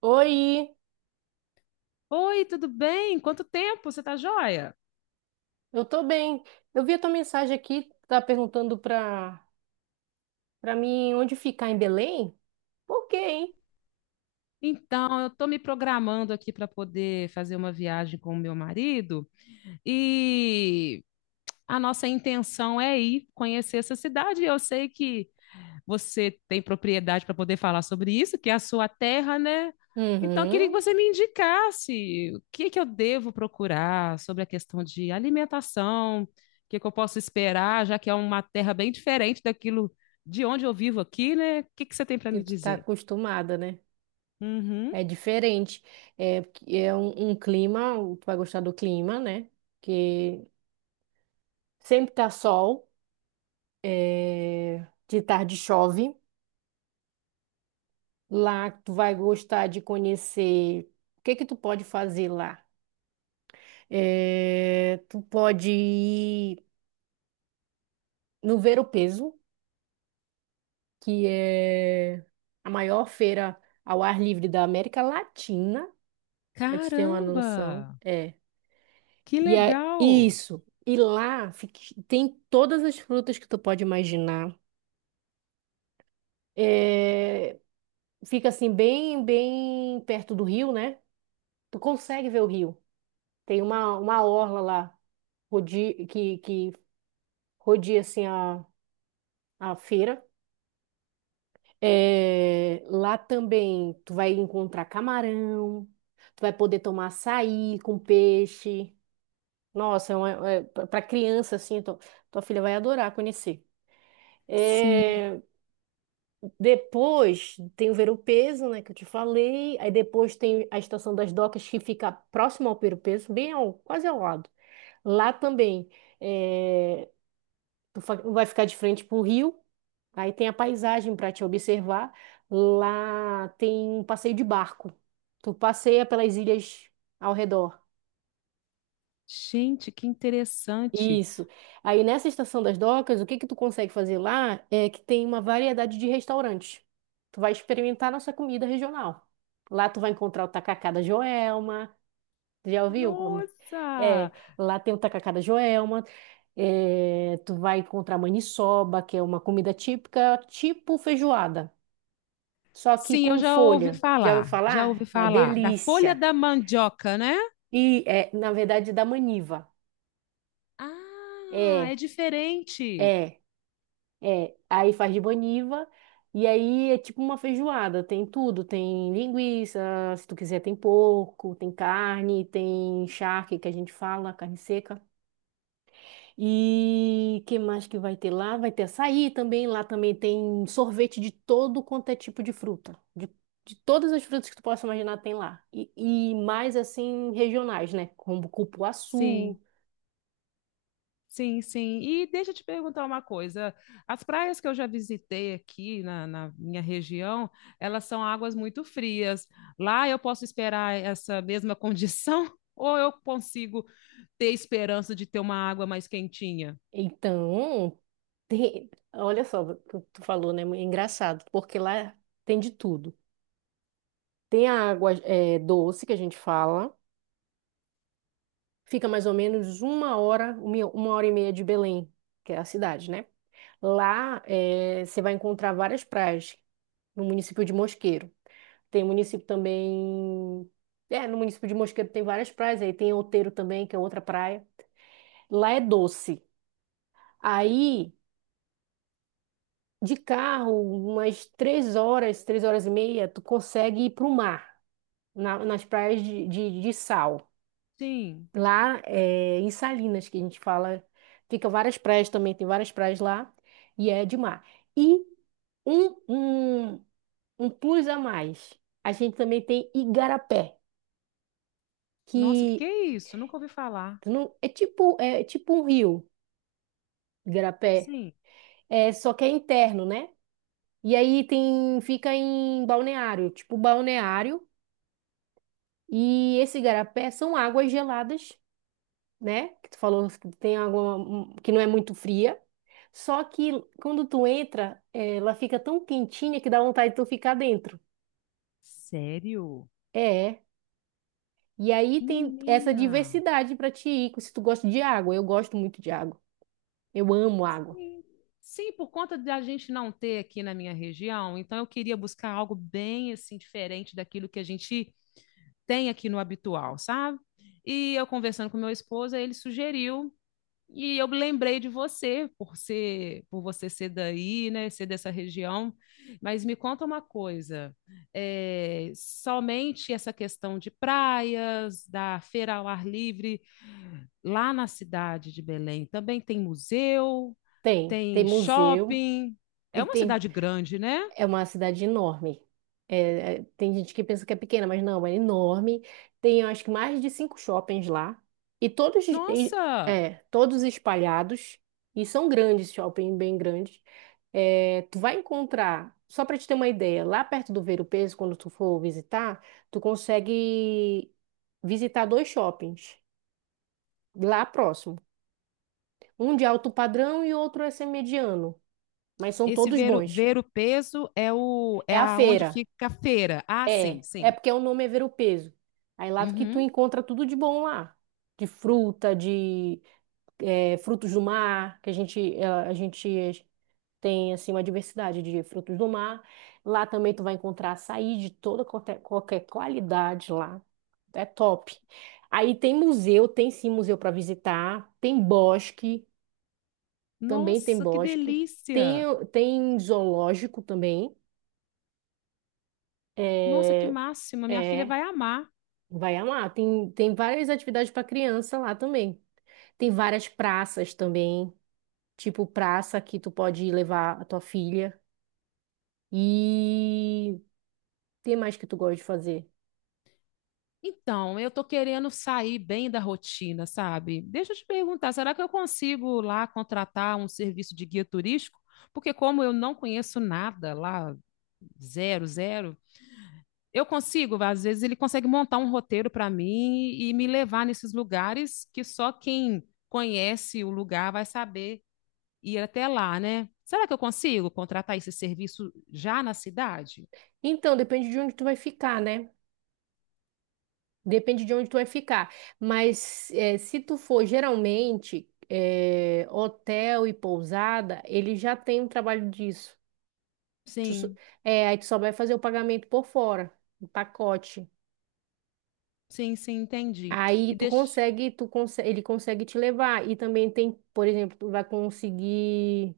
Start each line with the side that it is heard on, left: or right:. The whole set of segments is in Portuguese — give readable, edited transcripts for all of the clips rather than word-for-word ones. right: Oi,
left: Oi, tudo bem? Quanto tempo? Você tá joia?
right: eu tô bem. Eu vi a tua mensagem aqui, tá perguntando pra mim onde ficar em Belém? Por quê, hein?
left: Então, eu estou me programando aqui para poder fazer uma viagem com o meu marido e a nossa intenção é ir conhecer essa cidade. Eu sei que você tem propriedade para poder falar sobre isso, que é a sua terra, né? Então, eu queria que
right: Uhum,
left: você me indicasse o que que eu devo procurar sobre a questão de alimentação, o que que eu posso esperar, já que é uma terra bem diferente daquilo de onde eu vivo aqui, né? O que que você tem para
right: que
left: me
right: tu tá
left: dizer?
right: acostumada, né?
left: Uhum.
right: É diferente. É, porque é um clima, tu vai gostar do clima, né? Que sempre tá sol, é, de tarde chove. Lá tu vai gostar de conhecer o que que tu pode fazer lá. É, tu pode ir no Ver-o-Peso, que é a maior feira ao ar livre da América Latina, para te ter uma noção.
left: Caramba,
right: É.
left: que
right: E é
left: legal!
right: isso. E tem todas as frutas que tu pode imaginar. É, fica assim bem perto do rio, né? Tu consegue ver o rio. Tem uma orla lá que rodeia assim a feira. É, lá também tu vai encontrar camarão, tu vai poder tomar açaí com peixe. Nossa, é uma, é, para criança assim, tua filha vai adorar conhecer.
left: Sim.
right: É, depois tem o Ver-o-Peso, né, que eu te falei. Aí depois tem a Estação das Docas, que fica próximo ao Ver-o-Peso, bem ao, quase ao lado. Lá também é, vai ficar de frente pro rio. Aí tem a paisagem para te observar. Lá tem um passeio de barco. Tu passeia pelas ilhas ao redor.
left: Gente, que interessante!
right: Isso. Aí nessa estação das docas, o que que tu consegue fazer lá é que tem uma variedade de restaurantes. Tu vai experimentar nossa comida regional. Lá tu vai encontrar o tacacá da Joelma. Tu já ouviu, amor? É,
left: Nossa!
right: lá tem o tacacá da Joelma. É, tu vai encontrar maniçoba, que é uma comida típica, tipo feijoada, só que
left: Sim, eu
right: com folha. Já ouviu
left: já ouvi
right: falar? Uma
left: falar da folha
right: delícia.
left: da mandioca, né?
right: E é, na verdade, da maniva.
left: Ah, é
right: É,
left: diferente.
right: é, é. Aí faz de maniva. E aí é tipo uma feijoada, tem tudo, tem linguiça, se tu quiser tem porco, tem carne, tem charque que a gente fala, carne seca. E que mais que vai ter lá? Vai ter açaí também. Lá também tem sorvete de todo quanto é tipo de fruta. De todas as frutas que tu possa imaginar tem lá. E, mais assim, regionais, né? Como cupuaçu.
left: Sim, sim, sim. E deixa eu te perguntar uma coisa. As praias que eu já visitei aqui na minha região, elas são águas muito frias. Lá eu posso esperar essa mesma condição ou eu consigo ter esperança de ter uma água mais quentinha?
right: Então, tem... olha só o que tu falou, né? É engraçado, porque lá tem de tudo. Tem a água é, doce que a gente fala. Fica mais ou menos uma hora e meia de Belém, que é a cidade, né? Lá você vai encontrar várias praias no município de Mosqueiro. Tem município também. É, no município de Mosqueiro tem várias praias, aí tem Outeiro também, que é outra praia. Lá é doce. Aí, de carro, umas três horas e meia, tu consegue ir para o mar, nas praias de sal.
left: Sim.
right: Lá é, em Salinas, que a gente fala, fica várias praias também, tem várias praias lá, e é de mar. E um, um, um plus a mais, a gente também tem Igarapé,
left: Nossa, o que que
right: que
left: é isso? Nunca ouvi falar.
right: não, é tipo um rio, Igarapé,
left: Sim.
right: é, só que é interno, né? E aí tem, fica em balneário, tipo balneário, e esse Igarapé são águas geladas, né? Que tu falou que tem água que não é muito fria. Só que quando tu entra, ela fica tão quentinha que dá vontade de tu ficar dentro.
left: Sério?
right: É. E aí tem essa
left: Menina.
right: diversidade pra te ir, se tu gosta de água. Eu gosto muito de água. Eu amo água.
left: Sim. Sim, por conta de a gente não ter aqui na minha região, então eu queria buscar algo bem assim diferente daquilo que a gente tem aqui no habitual, sabe? E eu conversando com meu esposo, aí ele sugeriu e eu me lembrei de você por ser, por você ser daí, né, ser dessa região. Mas me conta uma coisa, é, somente essa questão de praias, da feira ao ar livre lá na cidade de Belém também tem museu,
right: Tem
left: tem
right: museu,
left: shopping. É
right: e
left: uma
right: tem,
left: cidade grande, né?
right: é uma cidade enorme. É, tem gente que pensa que é pequena, mas não, é enorme. Tem, eu acho que mais de cinco shoppings lá. E todos,
left: Nossa,
right: é, todos espalhados. E são grandes, shopping bem grandes. É, tu vai encontrar, só para te ter uma ideia, lá perto do Ver o Peso, quando tu for visitar, tu consegue visitar dois shoppings lá próximo. Um de alto padrão e outro é mediano, mas são
left: esse
right: todos
left: ver o,
right: bons.
left: ver o peso é o é
right: É a
left: aonde
right: feira.
left: fica a feira. Ah,
right: É,
left: sim,
right: é
left: sim.
right: porque o nome é ver o peso. Aí lá que tu
left: Uhum.
right: encontra tudo de bom lá. De fruta, de frutos do mar, que a gente, a gente tem assim uma diversidade de frutos do mar. Lá também tu vai encontrar açaí de toda qualquer qualidade lá. É top. Aí tem museu, tem sim museu para visitar, tem bosque, também tem
left: Nossa, que
right: bosque,
left: delícia!
right: tem zoológico também.
left: Nossa, que
right: É,
left: máxima! Minha filha
right: é.
left: vai amar.
right: Vai amar. Tem várias atividades para criança lá também. Tem várias praças também, tipo praça que tu pode levar a tua filha. E tem mais que tu gosta de fazer.
left: Então, eu tô querendo sair bem da rotina, sabe? Deixa eu te perguntar, será que eu consigo lá contratar um serviço de guia turístico? Porque como eu não conheço nada lá, zero, zero, eu consigo, às vezes ele consegue montar um roteiro para mim e me levar nesses lugares que só quem conhece o lugar vai saber ir até lá, né? Será que eu consigo contratar esse serviço já na cidade?
right: Então, depende de onde tu vai ficar, né? Depende de onde tu vai ficar. Mas se tu for geralmente hotel e pousada, ele já tem um trabalho disso. Tu, só-
left: Sim,
right: é, aí tu só vai fazer o pagamento por fora, o pacote.
left: sim, sim, entendi.
right: Aí
left: E
right: tu
left: deixa
right: consegue, ele consegue te levar. E também tem, por exemplo, tu vai conseguir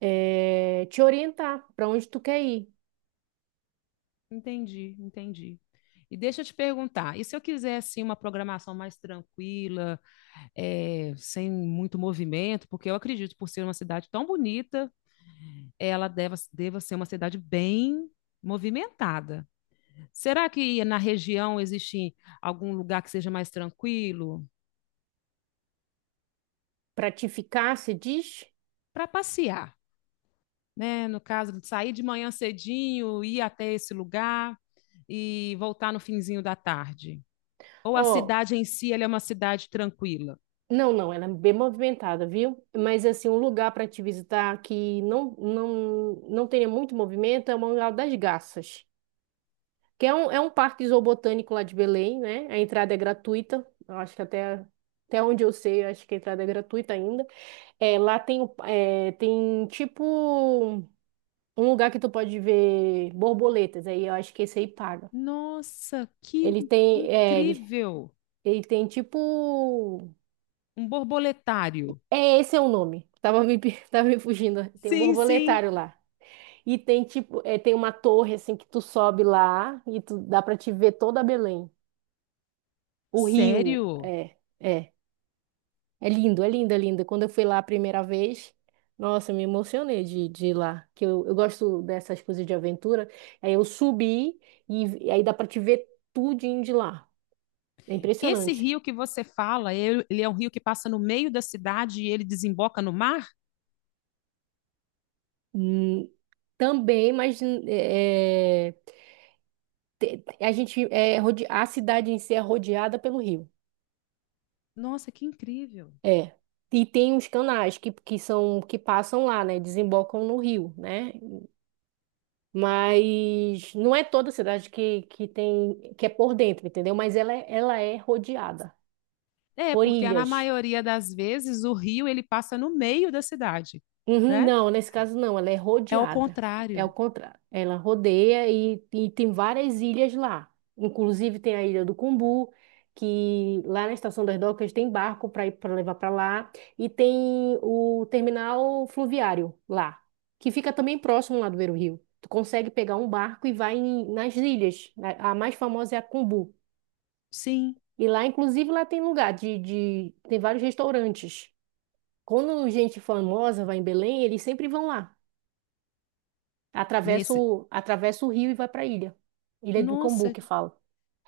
right: te orientar para onde tu quer ir.
left: Entendi, entendi. E deixa eu te perguntar, e se eu quiser assim uma programação mais tranquila, sem muito movimento, porque eu acredito por ser uma cidade tão bonita, ela deva, deva ser uma cidade bem movimentada. Será que na região existe algum lugar que seja mais tranquilo
right: Para te ficar, se diz,
left: para passear, né? No caso de sair de manhã cedinho, ir até esse lugar e voltar no finzinho da tarde. Ou a
right: ó,
left: cidade em si, ela é uma cidade tranquila?
right: não, ela é bem movimentada, viu? Mas assim, um lugar para te visitar que não tenha muito movimento é o Mangá das Garças. Que é é um parque zoobotânico lá de Belém, né? A entrada é gratuita. Eu acho que até, até onde eu sei, eu acho que a entrada é gratuita ainda. É, lá tem, é, tem tipo um lugar que tu pode ver borboletas. Aí eu acho que esse aí paga.
left: Nossa, que
right: Ele tem, é, ele,
left: incrível!
right: ele tem tipo.
left: Um borboletário.
right: É, esse é o nome. Tava me, pe- Tava me fugindo. Tem um
left: Sim, sim.
right: borboletário lá. E tem tipo, é, tem uma torre assim que tu sobe lá e tu dá pra te ver toda Belém. O rio,
left: Sério?
right: é. É lindo. Quando eu fui lá a primeira vez, nossa, eu me emocionei de ir lá, que eu gosto dessas coisas de aventura. Aí eu subi e aí dá para te ver tudinho de lá. É
left: Esse
right: impressionante.
left: rio que você fala, ele é um rio que passa no meio da cidade e ele desemboca no mar?
right: Hum, também, mas é, a gente a cidade em si é rodeada pelo rio.
left: Nossa, que incrível.
right: É. E tem os canais que são que passam lá, né? Desembocam no rio, né? Mas não é toda cidade que tem que é por dentro, entendeu? Mas ela, ela é rodeada
left: É,
right: por
left: porque na
right: ilhas.
left: maioria das vezes o rio ele passa no meio da cidade,
right: Uhum,
left: né?
right: não, nesse caso não, ela é
left: É ao
right: rodeada. É o
left: contrário.
right: contrário. Ela rodeia e tem várias ilhas lá. Inclusive tem a Ilha do Cumbu, que lá na Estação das Docas tem barco para ir para levar para lá e tem o terminal fluviário lá, que fica também próximo lá do Beira-Rio. Tu consegue pegar um barco e nas ilhas. A mais famosa é a Cumbu.
left: Sim,
right: E lá, inclusive, lá tem lugar de tem vários restaurantes. Quando gente famosa vai em Belém, eles sempre vão lá.
left: nesse.
right: Atravessa o rio e vai para a ilha. Ilha do Cambu,
left: Nossa,
right: que fala.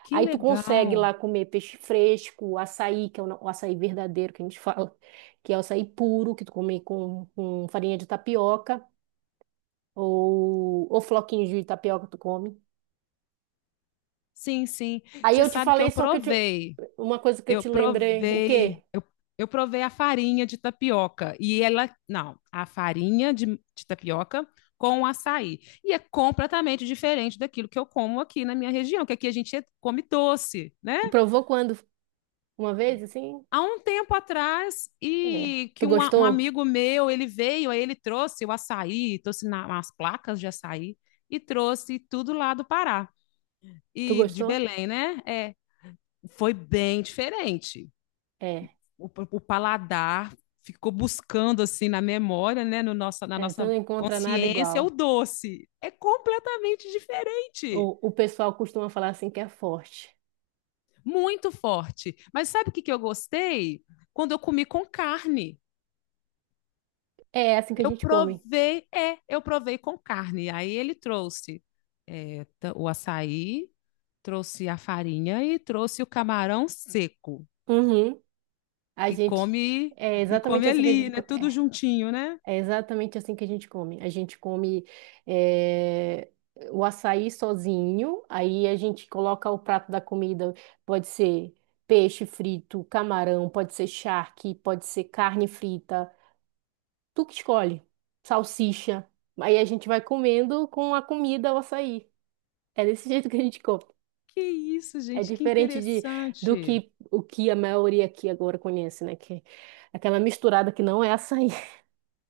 left: que
right: Aí tu consegue
left: legal.
right: lá comer peixe fresco, açaí, que é o açaí verdadeiro que a gente fala, que é o açaí puro, que tu come com farinha de tapioca, ou floquinhos de tapioca tu come.
left: Sim, sim.
right: Aí
left: Você
right: eu te
left: sabe que eu
right: falei só que eu te,
left: provei
right: uma coisa que eu
left: Eu
right: te lembrei, o
left: provei,
right: quê?
left: eu, eu provei a farinha de tapioca e ela, não, a farinha de tapioca com açaí. E é completamente diferente daquilo que eu como aqui na minha região, que aqui a gente come doce, né?
right: Tu provou quando? Uma vez, assim?
left: Há um tempo atrás,
right: É.
left: e
right: Tu
left: que um
right: gostou?
left: amigo meu, ele veio, aí ele trouxe o açaí, trouxe na, umas placas de açaí e trouxe tudo lá do Pará
right: Tu
left: e de
right: gostou?
left: Belém, né? É, foi bem diferente.
right: É.
left: O paladar ficou buscando assim na memória, né, no nossa, na
right: É, tu
left: nossa
right: não encontra nada
left: consciência, o
right: igual.
left: doce. É completamente diferente,
right: O pessoal costuma falar assim que é forte.
left: muito forte. Mas sabe o que, que eu gostei? Quando eu comi com carne.
right: É assim que a
left: Eu
right: gente come.
left: provei, é, eu provei com carne. Aí ele trouxe o açaí, trouxe a farinha e trouxe o camarão seco.
right: Uhum. A
left: E
right: gente.
left: come,
right: É
left: e
right: exatamente
left: come
right: assim que a
left: ali,
right: gente
left: né?
right: come.
left: Tudo
right: É,
left: juntinho, né?
right: é exatamente assim que a gente come. A gente come é, o açaí sozinho, aí a gente coloca o prato da comida, pode ser peixe frito, camarão, pode ser charque, pode ser carne frita. Tu que escolhe. Salsicha. Aí a gente vai comendo com a comida o açaí. É desse jeito que a gente come.
left: Que isso,
right: É
left: gente, que
right: diferente de, do
left: interessante.
right: que o que a maioria aqui agora conhece, né? Que é aquela misturada que não é açaí.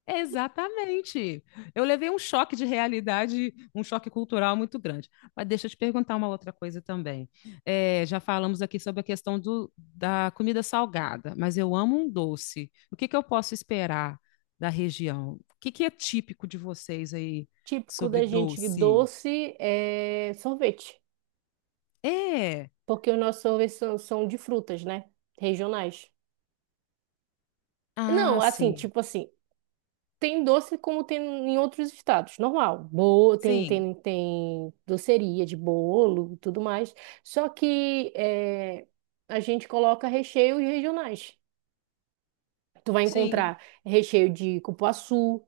left: Exatamente. Eu levei um choque de realidade, um choque cultural muito grande. Mas deixa eu te perguntar uma outra coisa também. É, já falamos aqui sobre a questão da comida salgada, mas eu amo um doce. O que que eu posso esperar da região? O que que é típico de vocês aí
right: Típico
left: sobre
right: da gente
left: doce?
right: doce é sorvete,
left: É.
right: porque os nossos sorvetes são, são de frutas, né? Regionais. Não,
left: Ah,
right: assim,
left: sim.
right: tipo assim, tem doce como tem em outros estados, normal. Bolo, tem,
left: Sim.
right: tem, tem doceria de bolo, e tudo mais. Só que é, a gente coloca recheios regionais. Tu vai
left: Sim.
right: encontrar recheio de cupuaçu,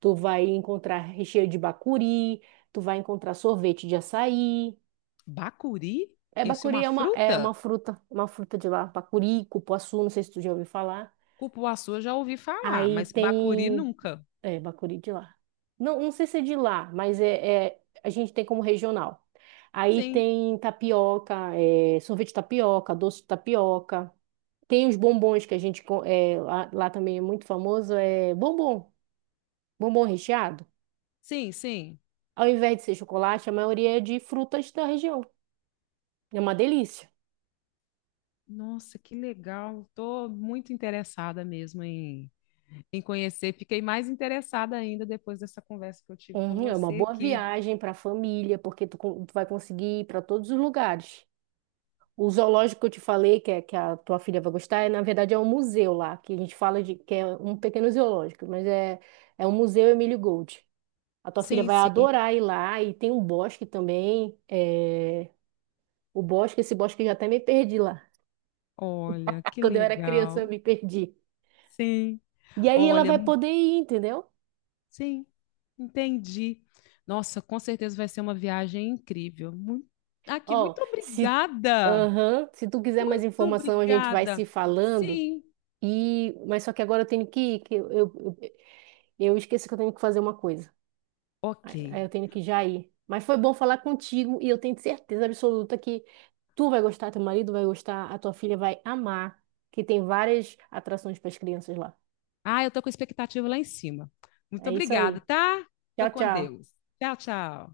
right: tu vai encontrar recheio de bacuri, tu vai encontrar sorvete de açaí.
left: Bacuri?
right: É,
left: Eu sou
right: bacuri
left: uma
right: é
left: fruta?
right: uma fruta de lá. Bacuri, cupuaçu, não sei se tu já ouviu falar.
left: Cupuaçu eu já ouvi falar,
right: Aí
left: mas bacuri
right: tem...
left: nunca.
right: É, bacuri de lá. Não, não sei se é de lá, mas é, a gente tem como regional. Aí
left: Sim,
right: tem tapioca, é, sorvete de tapioca, doce de tapioca. Tem os bombons que a gente... é, lá também é muito famoso, é bombom. Bombom recheado,
left: sim, sim.
right: ao invés de ser chocolate, a maioria é de frutas da região. É uma delícia.
left: Nossa, que legal. Tô muito interessada mesmo em, em conhecer. Fiquei mais interessada ainda depois dessa conversa que eu tive com
right: Uhum, é uma
left: você
right: boa
left: aqui.
right: viagem para a família, porque tu, tu vai conseguir ir para todos os lugares. O zoológico que eu te falei, que, é, que a tua filha vai gostar, é, na verdade é um museu lá, que a gente fala de que é um pequeno zoológico, mas é, é um museu Emílio Gold. A tua filha
left: Sim,
right: vai
left: sim.
right: adorar ir lá e tem um bosque também. É, o bosque, esse bosque eu já até me perdi lá.
left: Olha, que
right: Quando eu era criança, eu
left: legal.
right: me perdi.
left: Sim.
right: E aí ela
left: Olha,
right: vai
left: mu-
right: poder ir, entendeu?
left: sim. Entendi. Nossa, com certeza vai ser uma viagem incrível. Muito... Aqui,
right: Ó,
left: muito
right: se,
left: obrigada.
right: aham, se tu quiser mais
left: Muito
right: informação, a gente vai se
left: obrigada.
right: falando.
left: Sim.
right: E, mas só que agora eu tenho que ir, que eu esqueci que eu tenho que fazer uma coisa.
left: Ok.
right: Aí eu tenho que já ir. Mas foi bom falar contigo e eu tenho certeza absoluta que tu vai gostar, teu marido vai gostar, a tua filha vai amar, que tem várias atrações para as crianças lá.
left: Ah, eu tô com expectativa lá em cima. Muito
right: É isso
left: obrigada,
right: aí.
left: tá? Fica
right: Tchau,
left: com
right: tchau.
left: Deus. Tchau, tchau.